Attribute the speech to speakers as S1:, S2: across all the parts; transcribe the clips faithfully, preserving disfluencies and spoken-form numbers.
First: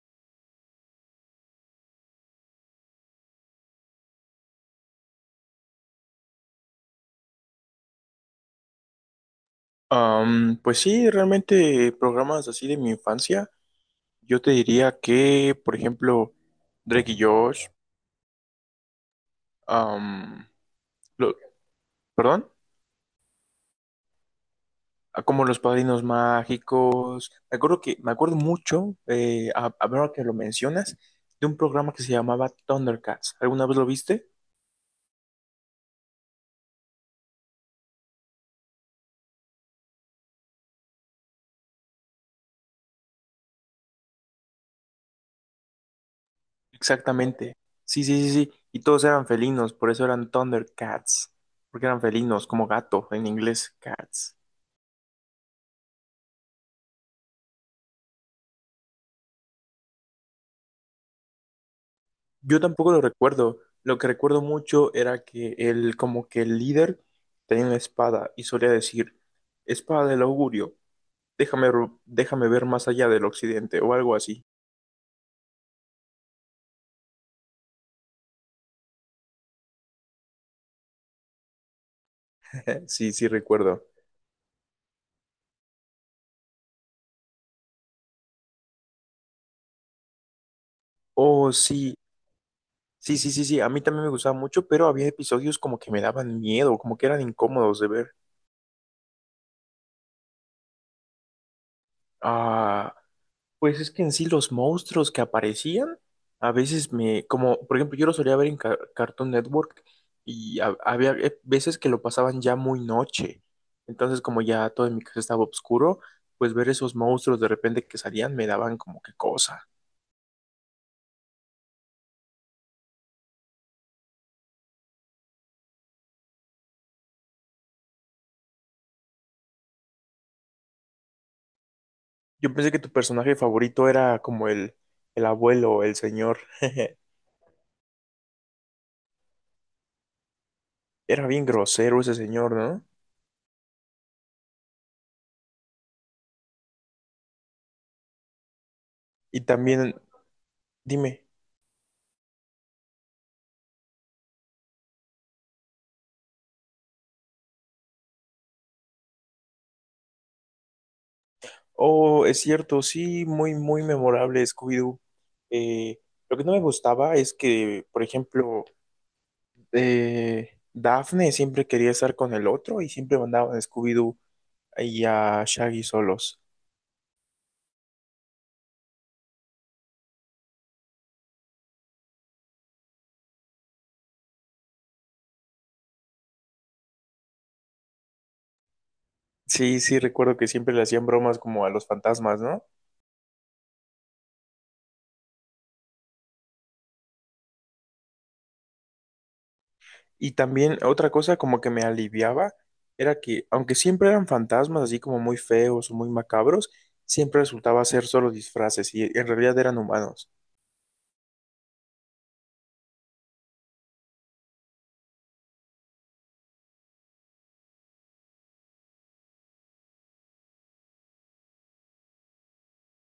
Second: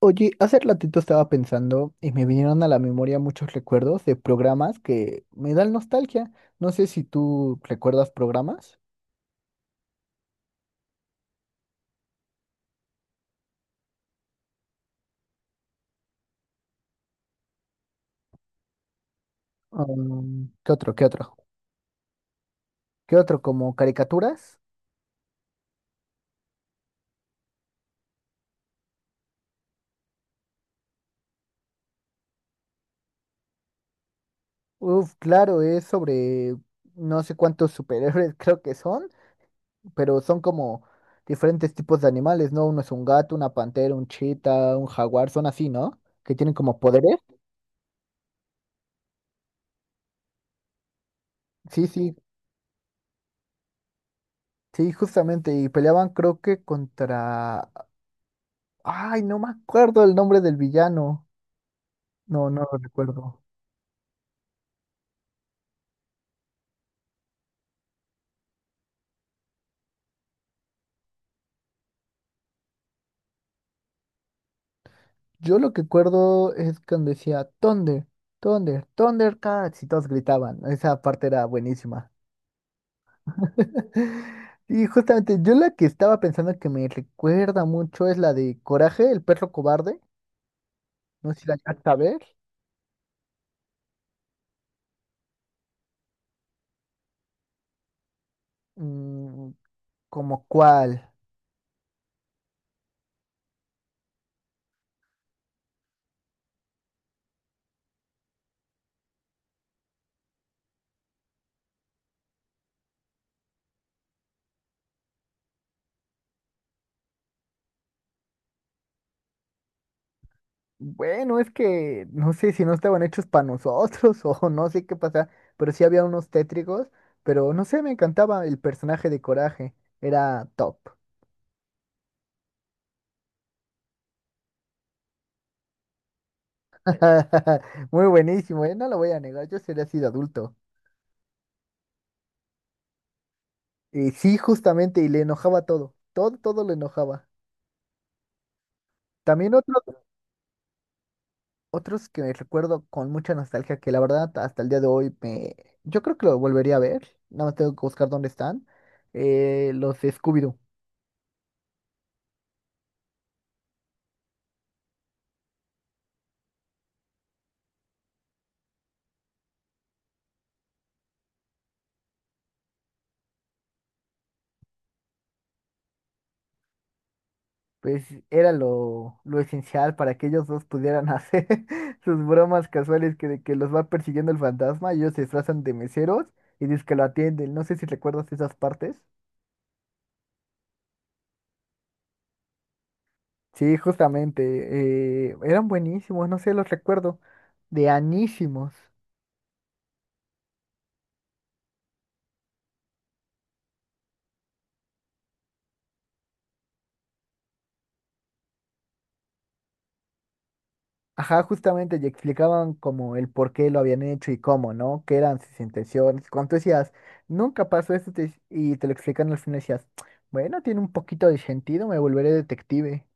S1: Oye, hace ratito estaba pensando y me vinieron a la memoria muchos recuerdos de programas que me dan nostalgia. No sé si tú recuerdas programas.
S2: Am, pues sí, realmente programas así de mi infancia, yo te diría que, por ejemplo, Drake y Josh, am,
S1: Um, ¿qué otro? ¿Qué otro?
S2: lo- perdón,
S1: ¿Qué otro? ¿Como caricaturas?
S2: ah, como Los Padrinos Mágicos, me acuerdo que, me acuerdo mucho, eh, a- ahora que lo mencionas, de un programa que se llamaba Thundercats, ¿alguna vez lo viste?
S1: Uf, claro, es sobre no sé cuántos superhéroes creo que son, pero son como diferentes tipos de animales, ¿no? Uno es un gato, una pantera, un chita, un jaguar, son así, ¿no? Que tienen como poderes.
S2: Exactamente, sí, sí, sí, sí, y todos eran felinos, por eso eran Thundercats, porque
S1: Sí,
S2: eran
S1: sí,
S2: felinos, como gato en inglés, cats.
S1: sí, justamente. Y peleaban creo que contra. Ay, no me acuerdo el nombre del villano. No,
S2: Yo
S1: no lo
S2: tampoco lo
S1: recuerdo.
S2: recuerdo. Lo que recuerdo mucho era que él, como que el líder, tenía una espada y solía decir, espada del augurio, déjame, ro- déjame ver más allá del occidente o algo así.
S1: Yo lo que recuerdo es cuando decía Thunder, Thunder, Thundercats y todos gritaban. Esa parte era buenísima.
S2: Sí, sí, recuerdo.
S1: Y justamente yo la que estaba pensando que me recuerda mucho es la de Coraje, el perro cobarde. No sé si
S2: Oh,
S1: la llegaste
S2: sí,
S1: a ver.
S2: sí, sí, sí, sí, a mí también me gustaba mucho, pero había episodios como que me daban miedo, como que eran incómodos de ver.
S1: Mm, ¿Como cuál?
S2: Ah, pues es que en sí los monstruos que aparecían, a veces me, como por ejemplo yo lo solía ver en Ca- Cartoon Network y ha- había eh, veces que lo pasaban ya muy noche, entonces como ya todo en mi casa estaba oscuro, pues ver esos monstruos de repente que salían me daban como que cosa.
S1: Bueno, es que no sé si no estaban hechos para nosotros o no sé qué pasa, pero sí había unos tétricos, pero no sé, me encantaba el personaje de Coraje, era top.
S2: Yo pensé que tu personaje favorito era como el, el abuelo, el señor,
S1: Muy buenísimo, ¿eh? No lo voy a negar, yo sería así de adulto.
S2: era bien grosero ese señor, ¿no?
S1: Y sí, justamente, y le enojaba todo, todo, todo le enojaba.
S2: Y
S1: También otro-
S2: también, dime.
S1: otros que recuerdo con mucha nostalgia, que la verdad hasta el día de hoy me... Yo creo que lo volvería a ver, nada más tengo que buscar dónde están, eh, los de Scooby-Doo.
S2: Oh, es cierto, sí, muy, muy memorable Scooby-Doo. Eh, lo que no me gustaba es que, por ejemplo, eh, Daphne siempre quería estar con el otro y siempre mandaban a Scooby-Doo y a Shaggy solos.
S1: Pues era lo, lo esencial para que ellos dos pudieran hacer sus bromas casuales que, de que los va persiguiendo el fantasma y ellos se disfrazan de meseros y dicen que lo atienden. No sé si recuerdas esas partes.
S2: Sí, sí, recuerdo que siempre le hacían bromas como a los fantasmas, ¿no?
S1: Sí, justamente, eh, eran buenísimos, no sé, los recuerdo, de anísimos.
S2: Y también otra cosa como que me aliviaba era que, aunque siempre eran fantasmas así como muy feos o muy macabros, siempre resultaba ser solo disfraces y en realidad eran humanos.
S1: Ajá, justamente, y explicaban como el por qué lo habían hecho y cómo, ¿no? Qué eran sus intenciones. Cuando tú decías, nunca pasó esto, te- y te lo explican al final, decías, bueno, tiene un poquito de sentido, me volveré detective.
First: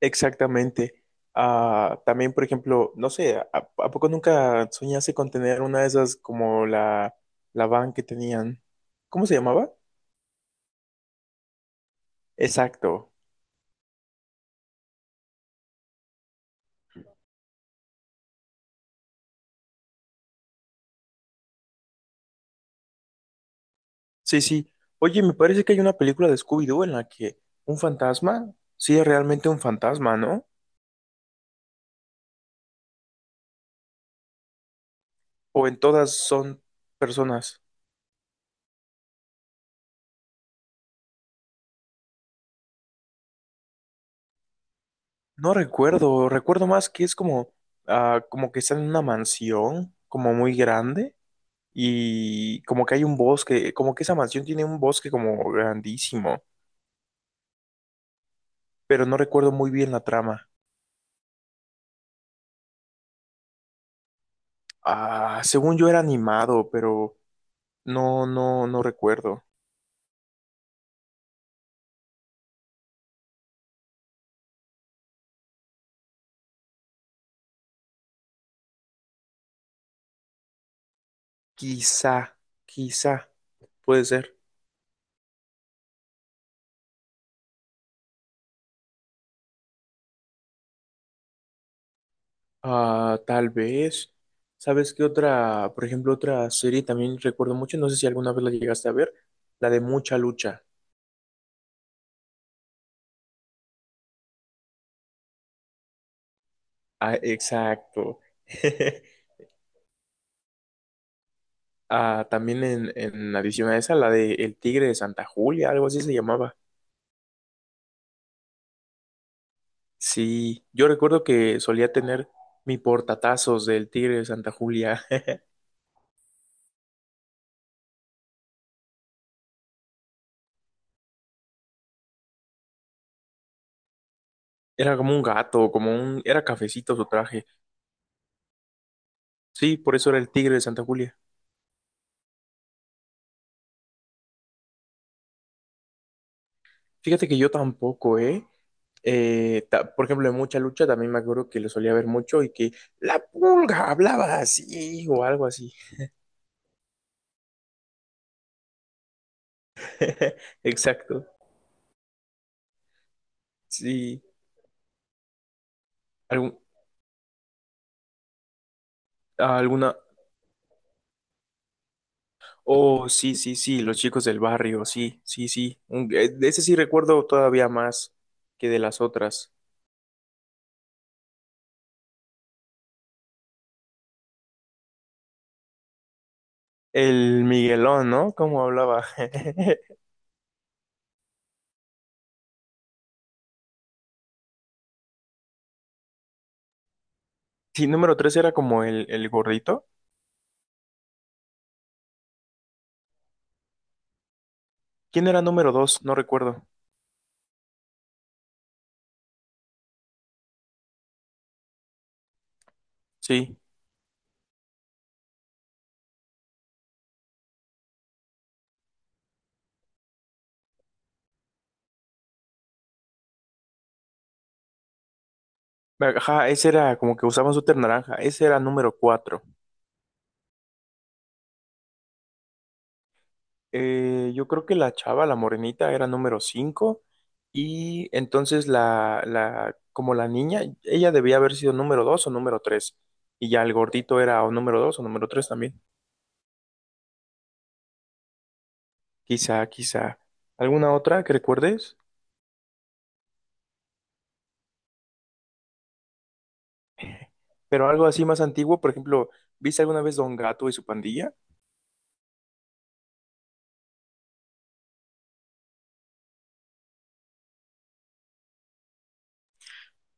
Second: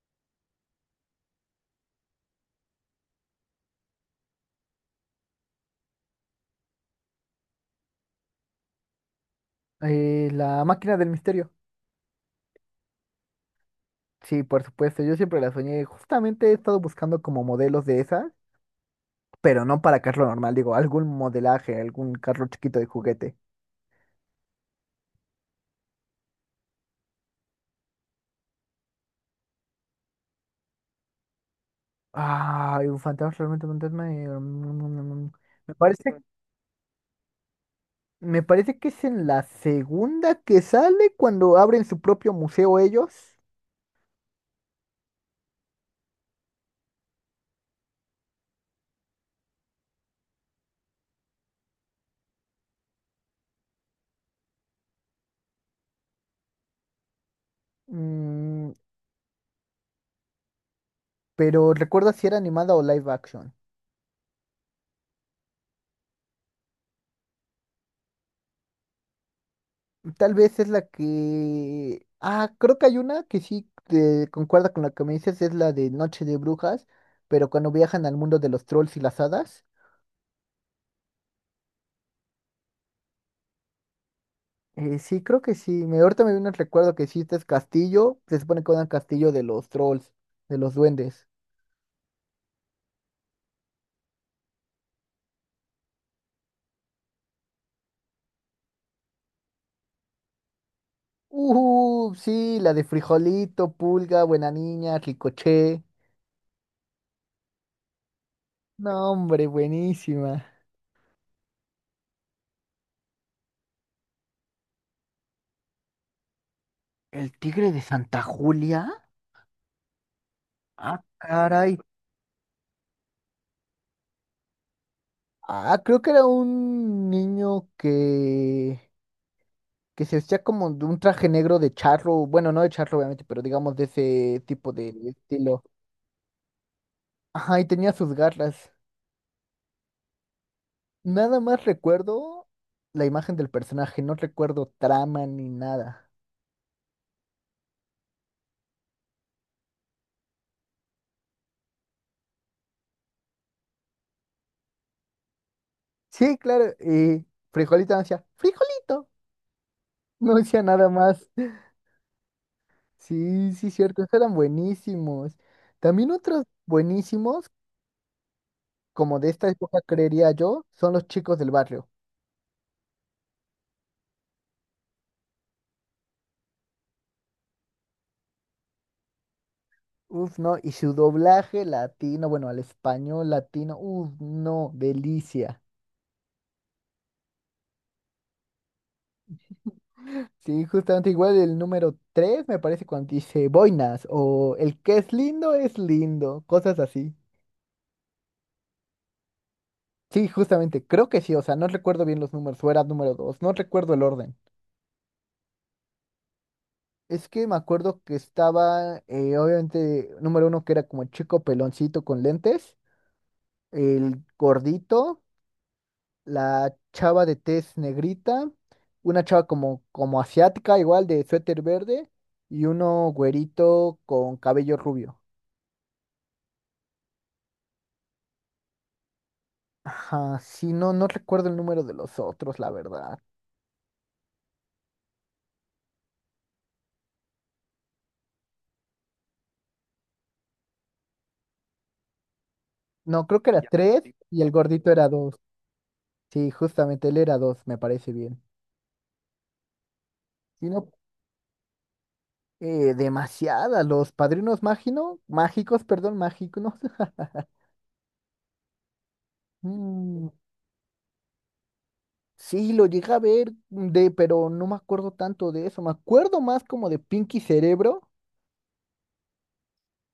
S2: Exactamente. Ah, también, por ejemplo, no sé, ¿a, a poco nunca soñaste con tener una de esas como la, la van que tenían? ¿Cómo se llamaba?
S1: Eh, la máquina del misterio.
S2: Exacto.
S1: Sí, por supuesto, yo siempre la soñé. Justamente he estado buscando como modelos de esas, pero no para carro normal, digo, algún modelaje, algún carro chiquito de juguete.
S2: Sí, sí. Oye, me parece que hay una película de Scooby-Doo en la que un fantasma sí es realmente un fantasma, ¿no?
S1: Ah, un fantasma, realmente un fantasma. eh, mm,
S2: O
S1: Me
S2: en todas
S1: parece,
S2: son personas.
S1: me parece que es en la segunda que sale cuando abren su propio museo ellos.
S2: No recuerdo, recuerdo más que es como, ah, como que están en una mansión, como muy grande. Y como que hay un bosque, como que esa mansión tiene un bosque como grandísimo,
S1: Mm,
S2: pero no recuerdo muy bien la trama.
S1: pero recuerda si era animada o live action.
S2: Ah, según yo era animado, pero no, no, no recuerdo.
S1: Tal vez es la que... Ah, creo que hay una que sí te concuerda con la que me dices, es la de Noche de Brujas, pero cuando viajan al mundo de los trolls y las hadas.
S2: Quizá, quizá, puede ser.
S1: Eh, sí, creo que sí. Me, ahorita me viene el recuerdo que sí, este es castillo, se supone que era un castillo de los trolls, de los duendes.
S2: Ah, tal vez. ¿Sabes qué otra, por ejemplo, otra serie también recuerdo mucho? No sé si alguna vez la llegaste a ver, la de Mucha Lucha.
S1: Uh, sí, la de Frijolito, Pulga, Buena Niña, Ricoché.
S2: Ah, exacto.
S1: No, hombre, buenísima.
S2: Ah, también en, en adición a esa, la de El Tigre de Santa Julia, algo así se llamaba.
S1: ¿El tigre de Santa Julia?
S2: Sí, yo
S1: Ah,
S2: recuerdo que
S1: caray.
S2: solía tener mi portatazos del Tigre de Santa Julia.
S1: Ah, creo que era un niño que, que se vestía como de un traje negro de charro, bueno, no de charro obviamente, pero digamos de ese tipo
S2: Era
S1: de
S2: como un
S1: estilo.
S2: gato, como un... Era cafecito su traje.
S1: Ajá, y tenía sus garras.
S2: Sí, por eso era el Tigre de Santa Julia.
S1: Nada más recuerdo la imagen del personaje, no recuerdo trama ni nada.
S2: Fíjate que yo tampoco, ¿eh? Eh, ta- por ejemplo, en mucha lucha también me acuerdo que lo solía ver mucho y que la pulga hablaba así o algo así.
S1: Sí, claro, y Frijolito no decía, Frijolito, no decía nada
S2: Exacto.
S1: más. Sí, sí, cierto, esos
S2: Sí.
S1: eran buenísimos. También otros
S2: Algún-
S1: buenísimos, como de esta época
S2: alguna...
S1: creería yo, son los chicos del barrio.
S2: Oh, sí, sí, sí, los chicos del barrio, sí, sí, sí. Un- eh, de ese sí recuerdo todavía más que de las otras.
S1: Uf, no, y su doblaje latino, bueno, al español latino, uf, no, delicia.
S2: El Miguelón, ¿no? ¿Cómo hablaba?
S1: Sí, justamente igual el número tres me parece cuando dice boinas o el que es lindo es lindo, cosas así.
S2: Sí, número tres era como el, el gordito.
S1: Sí, justamente, creo que sí, o sea, no recuerdo bien los números, o era número dos no recuerdo el orden.
S2: ¿Quién era número dos? No recuerdo.
S1: Es que me acuerdo que estaba, eh, obviamente, número uno que era como el chico peloncito con lentes,
S2: Sí.
S1: el gordito, la chava de tez negrita, una chava como, como asiática, igual de suéter verde, y uno güerito con cabello rubio.
S2: Ajá, ese era como que usaban su naranja. Ese era número cuatro.
S1: Ajá, sí, no, no recuerdo el número de los otros, la verdad.
S2: Eh, yo creo que la chava, la morenita, era número cinco. Y entonces la, la, como la niña, ella debía haber sido número dos o número tres.
S1: No, creo
S2: Y
S1: que
S2: ya
S1: era
S2: el
S1: tres sí,
S2: gordito era
S1: y
S2: o
S1: el
S2: número
S1: gordito
S2: dos o
S1: era
S2: número
S1: dos.
S2: tres también.
S1: Sí, justamente él era dos, me parece bien.
S2: Quizá, quizá.
S1: Sí,
S2: ¿Alguna
S1: no,
S2: otra que recuerdes?
S1: eh, demasiada, los padrinos mágino, mágicos, perdón, mágicos
S2: Pero algo así más antiguo, por ejemplo, ¿viste alguna vez
S1: Mm,
S2: Don Gato y su pandilla?
S1: sí, lo llegué a ver de, pero no me acuerdo tanto de eso. Me acuerdo más como de Pinky Cerebro.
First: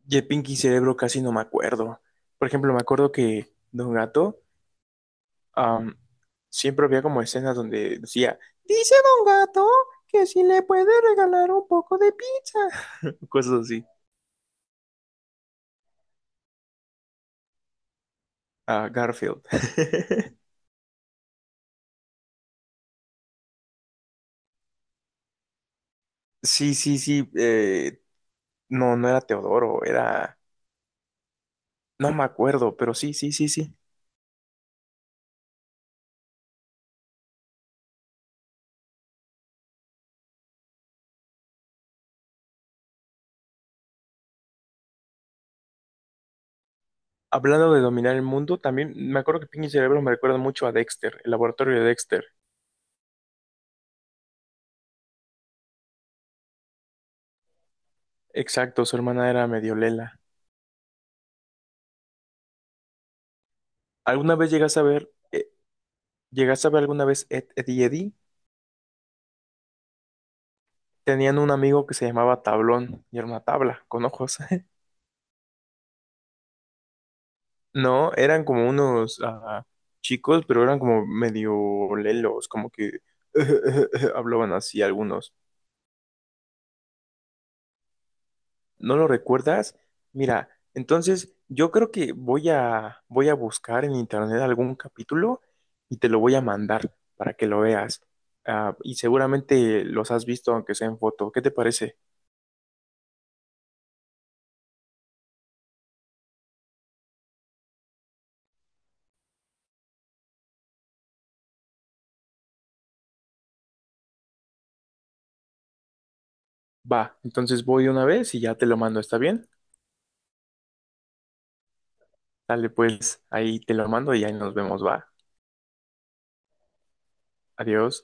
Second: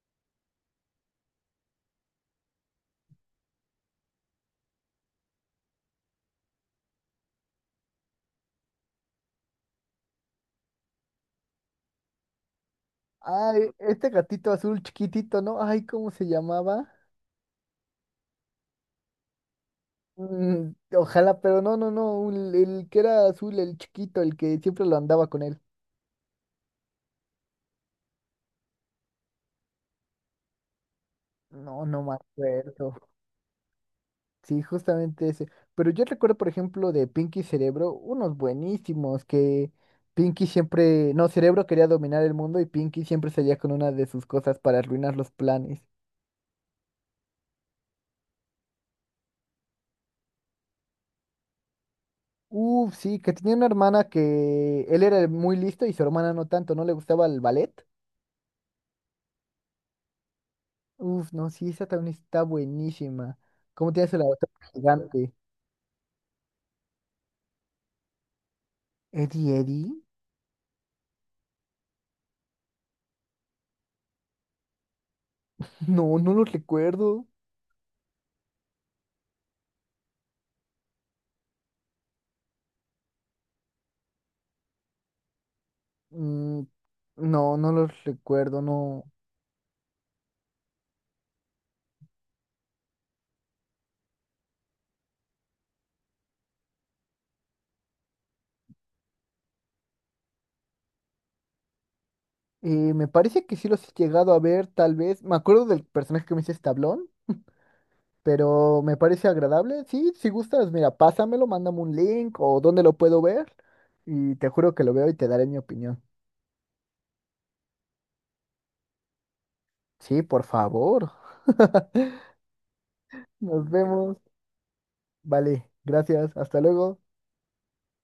S2: Y el Pinky Cerebro casi no me acuerdo. Por ejemplo, me acuerdo que Don Gato am, siempre había como escenas donde decía, dice Don Gato que si le puede regalar un poco de pizza. Cosas
S1: Ay,
S2: así.
S1: este gatito azul chiquitito, ¿no? Ay, ¿cómo se llamaba?
S2: ¿A Garfield?
S1: Mm, Ojalá, pero no, no, no, un- el que era azul, el chiquito, el que siempre lo andaba con él.
S2: Sí, sí, sí. Eh, no, no era Teodoro, era...
S1: No, no
S2: No
S1: me
S2: me acuerdo, pero
S1: acuerdo.
S2: sí, sí, sí, sí.
S1: Sí, justamente ese. Pero yo recuerdo, por ejemplo, de Pinky Cerebro, unos buenísimos que Pinky siempre, no, Cerebro quería dominar el mundo y Pinky siempre salía con una de sus cosas para arruinar los planes.
S2: Hablando de dominar el mundo, también me acuerdo que Pinky Cerebro me recuerda mucho a Dexter, el laboratorio de Dexter.
S1: Uf, sí, que tenía una hermana que él era muy listo y su hermana no tanto, no le gustaba el ballet.
S2: Exacto, su hermana era medio lela.
S1: Uf, no, sí, esa también está buenísima. ¿Cómo tienes la
S2: ¿Alguna
S1: otra
S2: vez llegaste a ver,
S1: gigante?
S2: eh, llegaste a ver alguna vez Ed, Ed y Eddie?
S1: ¿Eddie Eddie?
S2: Tenían un amigo que se llamaba Tablón y era una tabla con ojos.
S1: No, no los recuerdo.
S2: No, eran como unos ah, chicos, pero eran como medio lelos, como que hablaban así algunos.
S1: Mm, no, no los recuerdo,
S2: ¿No lo
S1: no.
S2: recuerdas? Mira, entonces yo creo que voy a voy a buscar en internet algún capítulo y te lo voy a mandar para que lo veas. Ah, y seguramente los has visto aunque sea en foto. ¿Qué te parece?
S1: Eh, me parece que sí los he llegado a ver, tal vez. Me acuerdo del personaje que me dice Tablón, pero me parece agradable. Sí, si gustas, mira, pásamelo, mándame un link o dónde lo puedo ver. Y te juro que lo veo y te daré mi opinión.
S2: Va, entonces voy una vez y ya te lo mando, ¿está bien?
S1: Sí, por favor.
S2: Dale, pues ahí
S1: Nos
S2: te lo mando
S1: vemos.
S2: y ahí nos vemos, va.
S1: Vale, gracias. Hasta luego.
S2: Adiós.